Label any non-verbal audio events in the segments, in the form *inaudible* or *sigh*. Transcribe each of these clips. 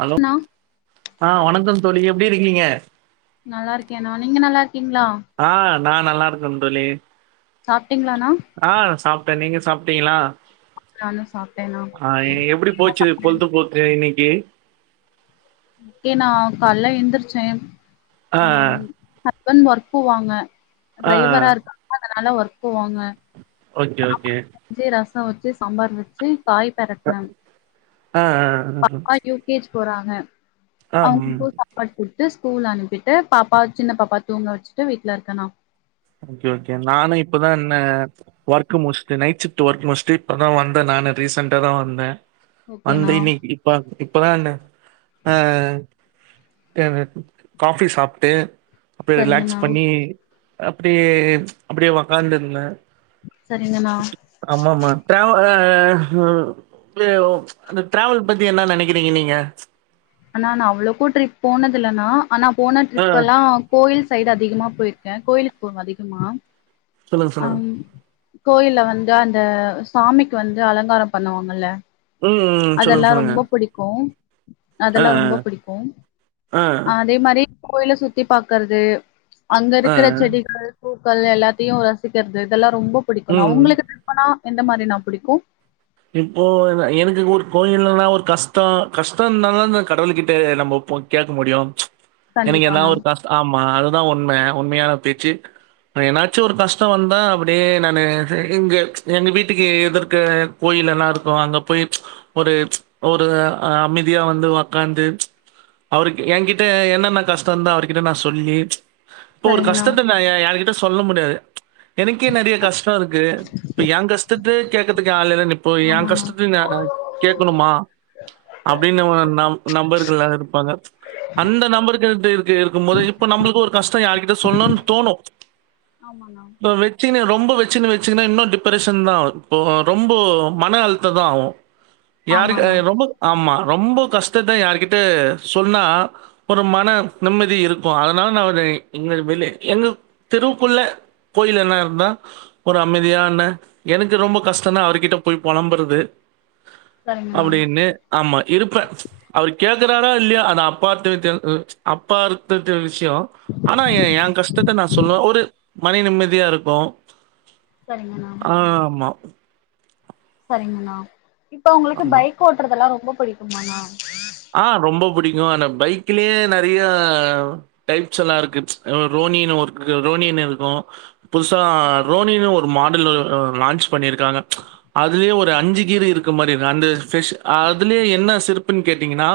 Hello ண்ணா ஆஹ வணக்கம் தோழி எப்டி இருக்கீங்க நல்லாருக்கே ணா நீங்க நல்லார் கிங்ளா நான் நல்லார்க்கேன் தோழி சாப்பிடீங்ளான்னா ஆ சாப்ட்டே நீங்க சாப்பிடீங்களா சாப்ட்டேண்ணா ஆஹ எப்படி போச்சு பொழுது போக்கு இன்னைக்கு ஏய் ஏ நா கால எந்துருச்சே ஆ ஆஹம் ஹக் உடன் ஒர்க் போவாங்க ஆ டிரைவரா இருக்காங்க அதனால ஒர்க் போவாங்க ஓகே ஓகே ரசம் வச்சு சாம்பார் வச்சு காய் பேரட்நாங்க ஆஹ் ஆஹ் ஆஹ போறாங்க அவங்கொ சாப்பாடு கோ ட்டு ஸ்கூல் அனுப்பிட்டு பாப்பா சின்ன பாப்பா தூங்க வச்சுட்டு வீட்ல இருக்கேணா ஓகே ஓகே நானும் இப்பதான் என்ன ஒர்க் முடிச்சிட்டு நைட்ஷிப்ட் ஒர்க் முடிச்சிட்டு இப்பதான் வந்தேன் நானே ரீசன்டாதான் வந்தேன் அந்த ஓகேண்ணா இன்னைக்கு இப்ப இப்பதான் என்ன அஹ் தேவ காஃபி சாப்புட்டு அப்படியே சரிங்கண்ணா ரிலாக்ஸ் பண்ணி அப்டியே ச் அப்டியே உட்காந்துயிருதந்தே சரிங்கண்ணா ஆம ஆமா ற்ற மா அந்த டிரவல் பத்தி என்ன நினைக்கிறீங்க நீங்க அண்ணா நான் அவ்வளோக்கு ட்ரிப் போனது இல்லான ஆனா போன ஆ. ட்ரிப் எல்லாம் கோயில்ஸ் சைடு அதிகமா போயிருக்கேன் கோயிலுக்கு போனும் அதிகமா சொல்லுங்க, சொல்லுங்க. அம் கோயில வந்து அந்த சாமிக்கு வந்து அலங்காரம் பண்ணுவாங்கல ம், ம். சொல்லுங்க, அதல்லாம் சொல்லுங்க. ரொம்ப புடிக்கும் ஆ, அதல்லாம் ரொம்ப பிடிக்கும் ஆ, ஆ, ஹ அதே மாதிரி கோயில சுத்தி பாக்குறது அங்க ஆ, இருக்குர செடிகள் பூ க்கல் எல்லாத்தையும் ரசிக்குரது இதல்லாம் ரொம்ப பிடிக்கும்னா ம். உங்களுக்குவிருப்பனா எந்த மாரி நா புடிக்கும் இப்போ எனக்கு ஒரு கோயிலுனா ஒரு கஷ்டம் கஷ்டம்னான தான் கடவுளுக்கிட்ட நம்மபோய் கேட்க முடியும் எனக்கு ஏதாவ கண்டிப்பாண்ணா ஒரு கஷ்டம் ஆமா அது இதுதான் உண்ம உண்மையான பேச்சு என்னாச்சும் ஒரு கஷ்டம் வந்தா அப்படியே நானு இங்க எங்க வீட்டுக்கு எதிர்க்க கோயில எல்லாம் இருக்கும் அங்க போய் ஒரு ஒரு அமைதியா வந்து உக்காந்து அவரு என்கிட்ட என்னென்ன கஷ்டம் இருந்தா அவர்கிட்ட நான் சொல்லி இப்ப ஒரு சரிங்கண்ணா கஷ்டத்த நான் யார்கிட்டையும் சொல்ல முடியாது எனக்கே நிறய கஷ்டம் இருக்கு இப்ப எங்கஷ் த்து கேக்குத்துக்கு ஆள் இல்ல இப்போ என் ஆமாண்ணா கஷ்டத்தையும் னாள கேட்கணுமா அப்படின்னு ந நம்பர்கள் யாரவது இருப்பாங்க அந்த நம்பர்கள் இரு இருக்கும் போது இப்ப நம்மளுக்கு ஒரு கஷ்டம் யாரு்கிட்ட சொல்லணும்னு தோணும் ஆமாண்ணா இப்ப வெச்சினு *unintelligible* ரொம்ப வச்சுன்னு வச்சுங்குன்னா இன்னும் டிப்ரஷன் தான் ரொம்ப மனஅழுத்தம் தான் ஆகும் யாருக்கு ஆமாண்ணா ரொம்ப ஆமா ரொம்ப கஷ்டத்தா யார்கிட்ட சொன்னா ஒரு மன நிம்மதி இருக்கும் அதனால நான் எங்க வெள்ள எங்க தெருக்குள்ள கோயில் என்ன இருந்தான் ஒரு அமைதியான எனக்கு ரொம்ப கஷ்டம் தான் அவர்கிட்ட போய் புழம்புறது சரிங்கண்ணா அப்டின்னு ஆமா இருப்பேன் அவரு கேக்குறாரா இல்ல அது அப்பார்த் அப்பார்துட்ட விஷயம் ஆனா என் என் கஷ்டத்த நான் சொல்லுவேன ஒரு மணி நிம்மதியா இருக்கும் சரிங்கண்ணா ஆஹ் ஆமா சரிங்கணா இப்ப உங்களுக்கு ஆமா. பைக் ஓட்டுறதெல்லாம் ரொ ரொம்ப பிடிக்குமா நா ஆஹ் ரொம்ப புடிக்கும் ஆனா பைக்லே நரியா டைய்ப்ஸ்யெல்லாம் இருக்கு ரோனின்னு ஒன் ச் ரோனினு இருக்கும் புதுசா ஓகேண்ணா ரோனின்னு ஒரு மாடல் லான்ச் பண்ணியிருக்காங்க அதுலயே ஒரு அஞ்சு கீர் இருக்கு மாதிரி இருக்கு அந்த ஷ அதுலே என்ன சிறப்புனு கேட்டீங்கனா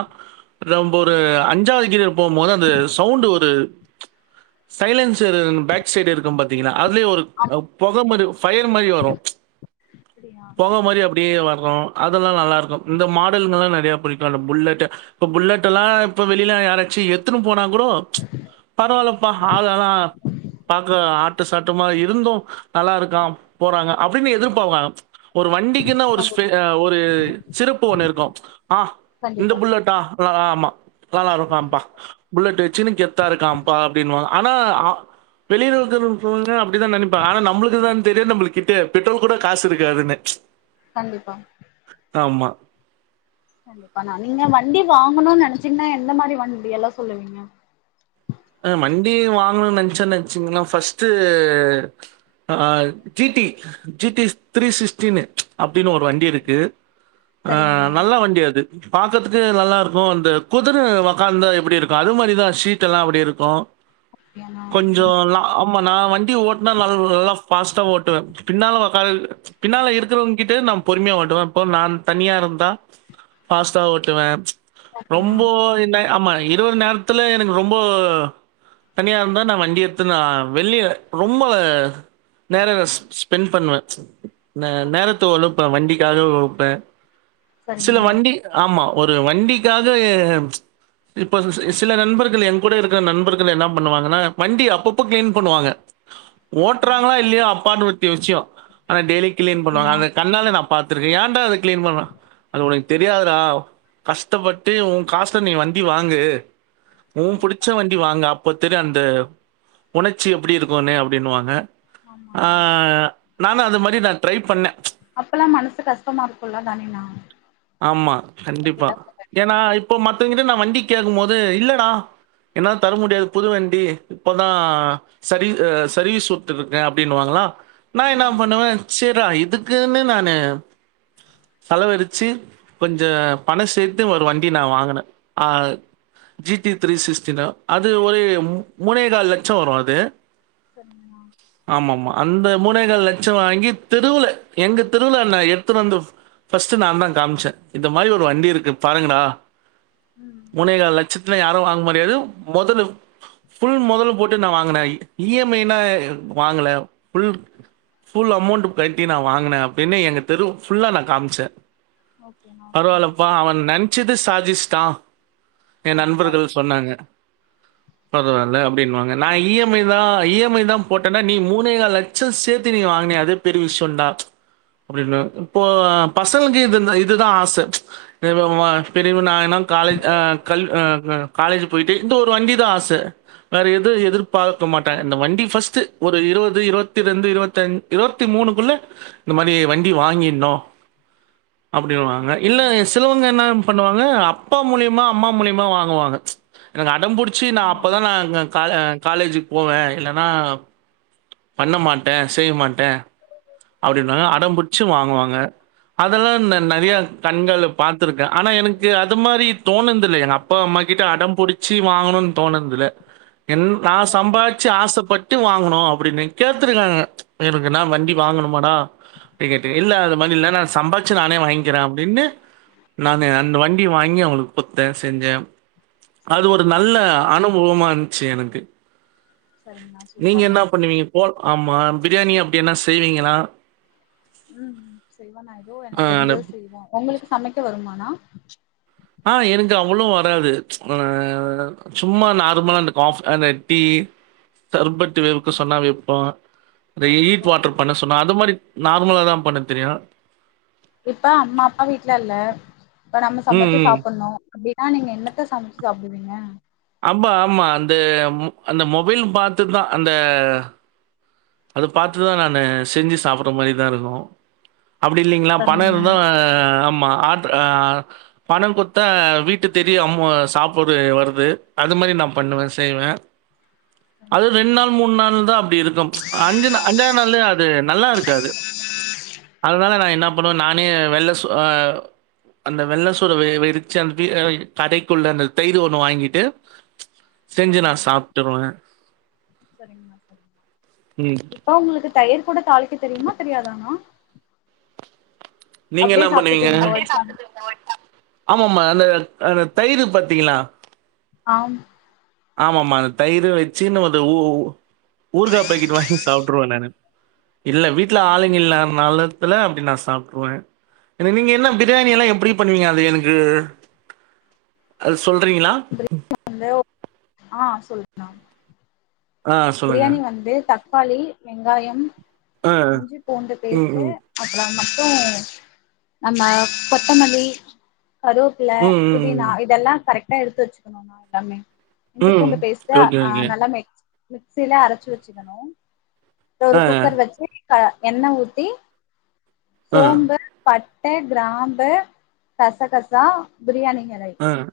நம்பொரு சரிங்கண்ணா அஞ்சாவது கீருக்கு போம் போது அந்த சவுண்ட் ஒரு சைலன்சரு பேக் சைடு இருக்கும் பாத்தீங்கனா அதுலயே ஒரு பொக மறி ஃபயர் மாரி வரும் அப்படியா பொக மாதிரி அப்படியே வரும் அதல்லாம் நல்லா இருக்கும் இந்த மாடலெல்லா நறைய புடிக்கும் புல்லெட் இப்ப புல்லெட்டலாம் இப்ப வெளியில யாராச்சும் எத்துனு போனாங்க இப்போ ச் பரவாயில்லாப்பா அதல்லாம் பாக்க ஆட்ட சாட்டமா இருந்தும் நல்லா இருகான் போறாங்க அப்படின்னு எதிர்பாங்க ஒரு வண்டிக்குனு ஒரு் ப் கண்டிப்பா ஹா ஒரு சிறப்பு ஒண்ணு இருக்கும் ஆஹ் இந்த கண்டிப்பா புல்லடா ஆமா நல்லா இருக்கம்பா புல்லெட் வச்சுன்னு கெத்தா இருக்காம்பா அப்படின்னுவாங்க ஆனா வெளியிலாயிருக்கோங்க அப்டித்தான் நினப்பாங்க ஆனா நம்மளுக்குதான் தெரியும் நம்ம கிட்ட பெட்ரோல் கூட காசு இருக்காதூனு கண்டிபா ஆமா கண்டிபானா நீங்க வண்டி வாங்கணும்னு நினச்சீங்கனா எந்த மாதிரி வண்டியெல்லாம் சொல்லுவீங்க வண்டி வாங்கணனு நினச்சே நினச்சேனுவச்சீங்கலே ஃபஸ்ட்டு அஹ் G T G T three சிக்சிஸ்டின்னு அப்டின்னு ஒரு வண்டி இருக்கு அஹ் சரிங்கண்ணா நல்லா வண்டி அது பாக்குறதுக்கே நல்லா இருக்கும் அந்த குதுர வக்காந்தா எப்டி இருக்கும் அது மாதிரிதான் சீ்ட்டலாம் அப்படி இருக்கு ஹாவ் ஓகேண்ணா ம் கொஞ்சம் லாப் ஆமா நா வன்ட் வண்டி ஓட்னா ந நல்லா ஃபாஸ்டா ஓட்டுவே பின்னால ஒக்காந் பின்னால இருக்கிறவங் ங்கிட்டு நா பொறுமையா ஓட்டுவே இப்ப நா தனியா இருந்தா ஃபாஸ்ட்டா ஓட்டுவே ஓகேண்ணா ரொம்போ என்ன ஆமா இரவு நேரத்துல எனக்கு ரொம்போ தனியா இருந்தா நா வண்டி எடுத்துனு ஆ வெளிய ரொம்ப நேரோ ஸ் ஸ்பெண்ட் பண்ணுவே ந ஓகே நேரத்த *unintelligible* வண்டி *unintelligible* சில சரிங்கண்ணா வண்டி ஆமா ஒரு வண்டிக்காக ஆ இப்ப சி சில நண்பர்கள் எங்கூட இருக் *unintelligible* நண்பர்கள் என்ன பண்ணுவாங்கன்னா வண்டிய அப்பப்ப கிளீன் பண்ணுவாங்க ஓகேண்ணா ஓட்றாங்களா இல்லியோ *unintelligible* நிச்சியோ ஆனா டெய்லி கிளீன் பண்ணுவாங்க ஓகேண்ணா அத கண்ணால நா பாத்திருக்கே ஏன்டா இது கிளீன் பண்ணலா அது *unintelligible* தெரியாதுடா கஷ்டப்பட்டு உன் காசுல நீ வண்டி வாங்கு உன் கண்டிப்பா *unintelligible* அப்ப தெரியு அந்த உணர்ச்சி எப்டி இருக்குன்னு அப்டின்னுவாங்க ஆமாண்ணா ஆஹ் நானு அது மாரி நா ட்ரை பண்ணே அப்பல்லா மனசு கஷ்டமா இருக்குல்ல தானேண்ணா ஆமா கண்டிப்பா அப்டிலா சொல்லுங்க ஏன்னா இப்ப மத்தவங்கிட்ட நா வன் கீ கேக்கும் போது இல்லடா என்னால தர முடியாது புது வண்டி இப்பதா சர்வீ ஆ சர்வீஸ் உட்ருக்கே அப்டின்னுவாங்களா நா என்னா ஆமாண்ணா பண்ணுவே சேர் தா இதுக்குன்னு நானு செலவழிச்சு கொஞ்ச பணம் சேத்து ஒரு வண்டி நா வாங்குனே ஆஹ் ஜி டி த்ரீ சிக்ஸ் ச்சுது அது ஒரு ம் மூணேகால் லட்சோ வரு அது சரிங்கண்ணா ஆமாமா. அந்த மூணே கால் லச்சோ வாங்கி தெருவுல எங்க தெருவுல நா எடுத்துனு வந்து ஃபஸ்ட்டு நாந்தா காமிச்சே இந்த மாரி ஒரு வண்டி இருக்கு பாருங்கடா ம் மூணே கால் லச்சத் இல்ல யாரும் வாங்க முடியாது மொதலு ஃபுல் மொதலும் போட்டு நா வாங்குனே இ எம் ஐ லா வாங்கல ஃபுல் ஃபுல் அமவுண்ட் கட்டி நா வாங்கினே அப்டின்னு எங்க தெரு ஃபுல்லா நா காமிச்சே ஓகேண்ணா ஓகேண்ணா பரவால்லப்பா அவ நென்ச்சுது சாதிச் த்த என் கண்டிப்பா நண்பர்கள் சொன்னாங்க ரொம்ப பரவால்ல அப்டினுவாங்க நான் இ எம் ஐ தா இ எம் ஐ தா போட் ஏண்டா நீ மூணேகால் லச்சோ சேத்து நீ வாங்குனியே அதே பெரிய விஷயண்டோ அப்டின்னாரு இப்போ பசங்களுக்கு இது இதுதா *unintelligible* பெரியவனாயிடனு காலேஜ் ஆ கல் ஆ காலேஜ் போயிட் ட்டு இந்த ஒரு வண்டிதா ஆசை வேற எதும் எதிர்ப் பாக்க மாட்டாங்க சந்தோஷம் இந்த வண்டி ஃபர்ஸ்ட்டு ஒரு இருபது இருபத்தி ரெண்டு இருபத்தி அஞ் இருபத்தி மூணுக்குள்ள இந்த மாரி வண்டி வாங்கிட்னு அப்டின்னுவாங்க இல்ல ஓகேண்ணா சிலவங்க என்ன பண்ணுவாங்க அப்பா மூலியமா அம்மா மூலியமா வாங்குவாங்க என்னனா அடம் புடிச்சி நா அப்பதா ஆமாண்ணா நா கால காலேஜுக்கு போவேன் இல்லன்னா பண்ண மாட்டே செய்ய மாட்டே அப்டின்றாங்க ஆமாங்க அடம்பிட்ச்சு வாங்குவாங்க அதெல்லா நெ கண்டிப்பா நெறைய கண்கள் த்திருக்க ஆனா எனக்கு அது மாரி தோணுன்து இல்ல எங்க அப்பா அம்மாகிட்ட அடம் புடிச்சு வாங்கணுன்னு தோணனுது இல்ல என் நா சரிங்க சம்பாதிச்சு ஆசைப்பட் ட்டு வாங்கணு அப்டின்னு கேத்துருக்காங்க எதுக்குனா வண்டி வாங்கணுமாடா அப்டினு கேட்ட இல்ல அது மாரி இல்ல நா சம்பாதிச்சு நானே வாங்கிக்கிறேன் அப்டின்னு நானு அந்த வண்டி வாங்கி அவங்களுக்கு குடுத்தே செஞ்சே அது ஒரு சரிங்கண்ணா நல்ல அனுபவமா ச்சு எனக்கு சரிங்கண்ணா நீங்க சூப்பர்ண்ணா என்ன பண்ணுவீங்க போ ஆமா பிரியாணி அப்டி என்ன ஸ் செய்வீங்களா உம் ம் செய்வோ நா ஏதோ ஆ எனக்கு தெரிஞ்சத அந்த செய்வோ உங்களுக்கு சமைக்க வருமா ஆ ஆஹ் எனக்கு அவ்ளவு வராது அஹ் சும்மா நார்மலா அந்த காஃப அந்த டீ *unintelligible* ஓகேண்ணா சொன்னா வைப்போ அத ஹீட் வாட்டர் ஓகேண்ணா பண்ண சொன்னா அது மாரி நார்மலாதா பண்ண தெரியு இப்ப அம்மா அப்பா வீட்டல இல்ல இப்ப நம்ம ம், சமைச்சு ம். சாப்படணு அப்டின்னா நீங்க என்னத்த சமைச்சு சாப்டுவீங்க அம்பா ஆமா அந்த அந்த மொபைல் பார்த்துதான் அந்த அத பாத்துதான் நானு செஞ்சு சாப்பிற மாதிரிதான் இருக்கோம் அப்படி இல்லைங்களா பண சரிங்கண்ணா தான் ஆமா ஆட்ரபணம் கொடுத்தா வீட்டு தெரியும் அம்மு சாப்பிடது வருது அது மாதிரி நான் பண்ணுவேன் செய்வேன் அது ரெண்டு கண்டிப்பாண்ணா நாள் மூணு நாள் தான் அப்படி இருக்கும் அஞ்சு அஞ்சாவது நாள் அது நல்லா இருக்காது அதனால நான் என்ன பண்ணுவேன் நானே வெள்ளை சுறஅ அந்த வெள்ளை சூற வெிரிச்சு அந்த கடைக்குள்ள அந்த தயிர் ஒண்ணு வாங்கிட்டு செஞ்சு நான் சாப்பிட்டுருவேன் சரிங்கா ம். ப்ப உங்களுக்கு தயிர் கூட தளிக்க தெரியுமா தெரியாதானா நீங்க என்ன பண்ணுவீங்க ஆமா ஆமா அந்த அட தயிர் பத்தீங்களா ஆம் ஆமா ஆமா அந்த தயிிர வச்சு நம்ம ஊ ஊர்கா பாக்கெட் வாங்கி சாப்பிட்டுருவவேன் நானு இல்லை வீட்டில் ஆளுங்க அப்படியாண்ணா இல்லனாலு இல அப்படி நான் சாப்பிருவேன் ஏ நீங்க என்ன ஓகே பிரியாணி எல்லா எப்படி ஓகே பண்ணுவீங்க அது எனக்கு அது சொல்றீங்கிளா ஆ சொல்லு நா ஆ சொல்லுங்க பிரியாணி வந்து த தப்பாளி வெங்காயம் ஆ இஞ்சி பூண்டு ம் பேஸ்ட் ம் அப்பும் இப்ப நம்ம கொத்தமல்லி கருப்புல ம் ம் புதினா ம் இதெல்லாம் கரெட் இத எடுத்து வச்சுணும்னா எல்லாமே இஞ்சி ம் பூண்டு பேஸ்ட் ஓகே அஹ் ஓகே நல்லா மேச் மிக்சில அரைச்சு வச்சுக்கணும் இப்ப ஒரு ஆ குக்கர் வச்சி பா என்ன ஊட்டி ஆ சோம்பு பட் முட்ட கிராம்ப கசகசா பிரியாணி ஆஹ்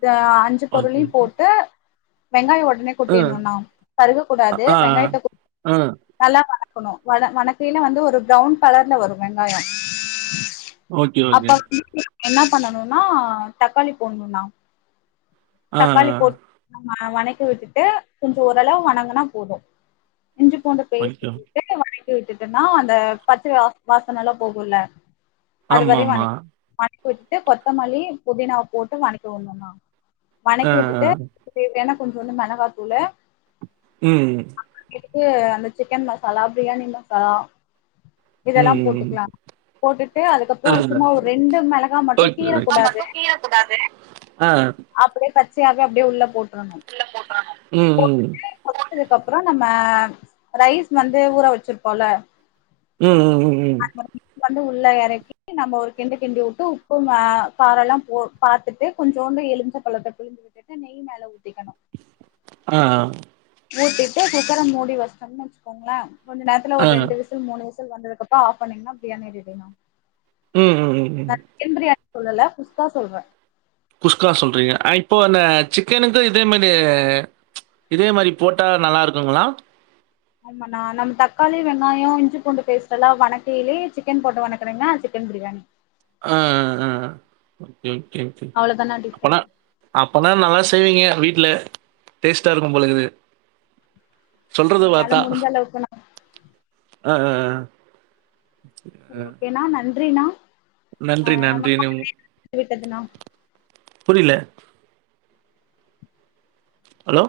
இத அஞ்சு பொருளையும் போட்டு வெங்காயம் ஒட் உள்ள ஆ கொட்டியிரணுன்னா கருகக் கூடாது ஆ வெங்காயத்த கொ ஆ நல்லா *unintelligible* க்கணு வண வணக்கையில வந்து ஒரு ப்ரௌன் கலர்ல வரு வெங்காயோ ஓகே அப்ப ஓகே வந்து என்ன பண்ணணுன்னா தக்காளி போடுன்ண்ணா ஆஹ் ஆஹ் நல்லா வணக்கி விட்டுட்டு கொஞ்சோ ஓரளவு வனங்குனா போது இஞ்சி பூண்டு ஓகே பேஸ்ட்டு ஓகே போட்டு *unintelligible* விட்டுட்டுன்னா அந்த பச்ச வாச வாசனை எல்லாம் போகும்ல அது வரையு ஆமாம்மா வணக்கி விட்டுட்டு கொத்தமல்லி புதினாவ போட்டு வணக்கி உடணுன்னா ஆ வணக்கி ஆ விட்டுட்டு தேவையான கொஞ்சோண்டு மெளகாத்தூளு உம் ட்டுட்டு அந்த சிக்கன் மசாலா பிரியாணி மசாலா இதெல்லா ம் போட்டுக்கலா போட்டுட்டு ஆ அதுக்கப்றோ சும்மா ஒரு ரெண்டு மெளகா மட்டு ஓகே கீறக் கூடாது ஓகே ஆ அப்டியே கட் சேரி அத அப்டியே உள்ள போட் இல்ல போட்றாங்க உம் உம் கொதுச்சதுக்கு அப்றோ நம்ம ரைஸ் வந்து ஊற வச்சிருப்போம்ல ம் ம் ம் ம் வந்து உள்ள எறக்கி நம்ம ஒரு கிண்டு கிண்டி விட்டு உப்பு மெ காரோ எல்லாம் போ பாத்துட்டு கொஞ்சோண்டு எலுமிச்சம் பழத்த புழிஞ்சு விட்டுட்டு நெய் மேல ஊத்திக்கணு ஆஹ் ஊட்டிட்டு குக்கர மூடி வச்சுட்டோம்னு வச்சுக்கோங்களே கொஞ்ச நேரத்துல ஆ ஒரு ரெண்டு விசில் மூணு விசில் விசில் வந்ததுக்கு அப்றோ ஆஃப் பண்ணீங்கன்னா பிரியாணி ரெடிண்ணா உம் உம் உம் உம் சொல்லல குஸ்கா சொல்வே குஸ்கா சொல்றீங்க *unintelligible* இப்போ இந்த சிக்கனுக்கு இதே மாதிரி இதே மாரி போட்டா நல்லா இருக்குங்களா ஆமாண்ணா நம்ம தக்காளி வெங்காயோ இஞ்சி பூண்டு பேஸ்ட் எல்லா வணக்கியலயே சிக்கன் போட்டு வணக்குனீங்கனா சிக்கன் பிரியாணி ஆ ஆ ஓகே ஓகே அவ்ளோதாண்ணா அப்பனா டிஃப்ரெண்ட் அப்பனா நல்லா ஸ் செய்வீங்க வீட்ல டேஸ்ட்டா இருக்கும் போல இருக்குது சொல்றது என்னால பாத்தா முடிஞ்ச அளவுக்குண்ணா அ ஆ ஆ சரி ஓகேனா நன்றி ப்ரீனா நன்றி, அ நன்றின்னு நமக்கவிட்டதுனா புரில ஹலோ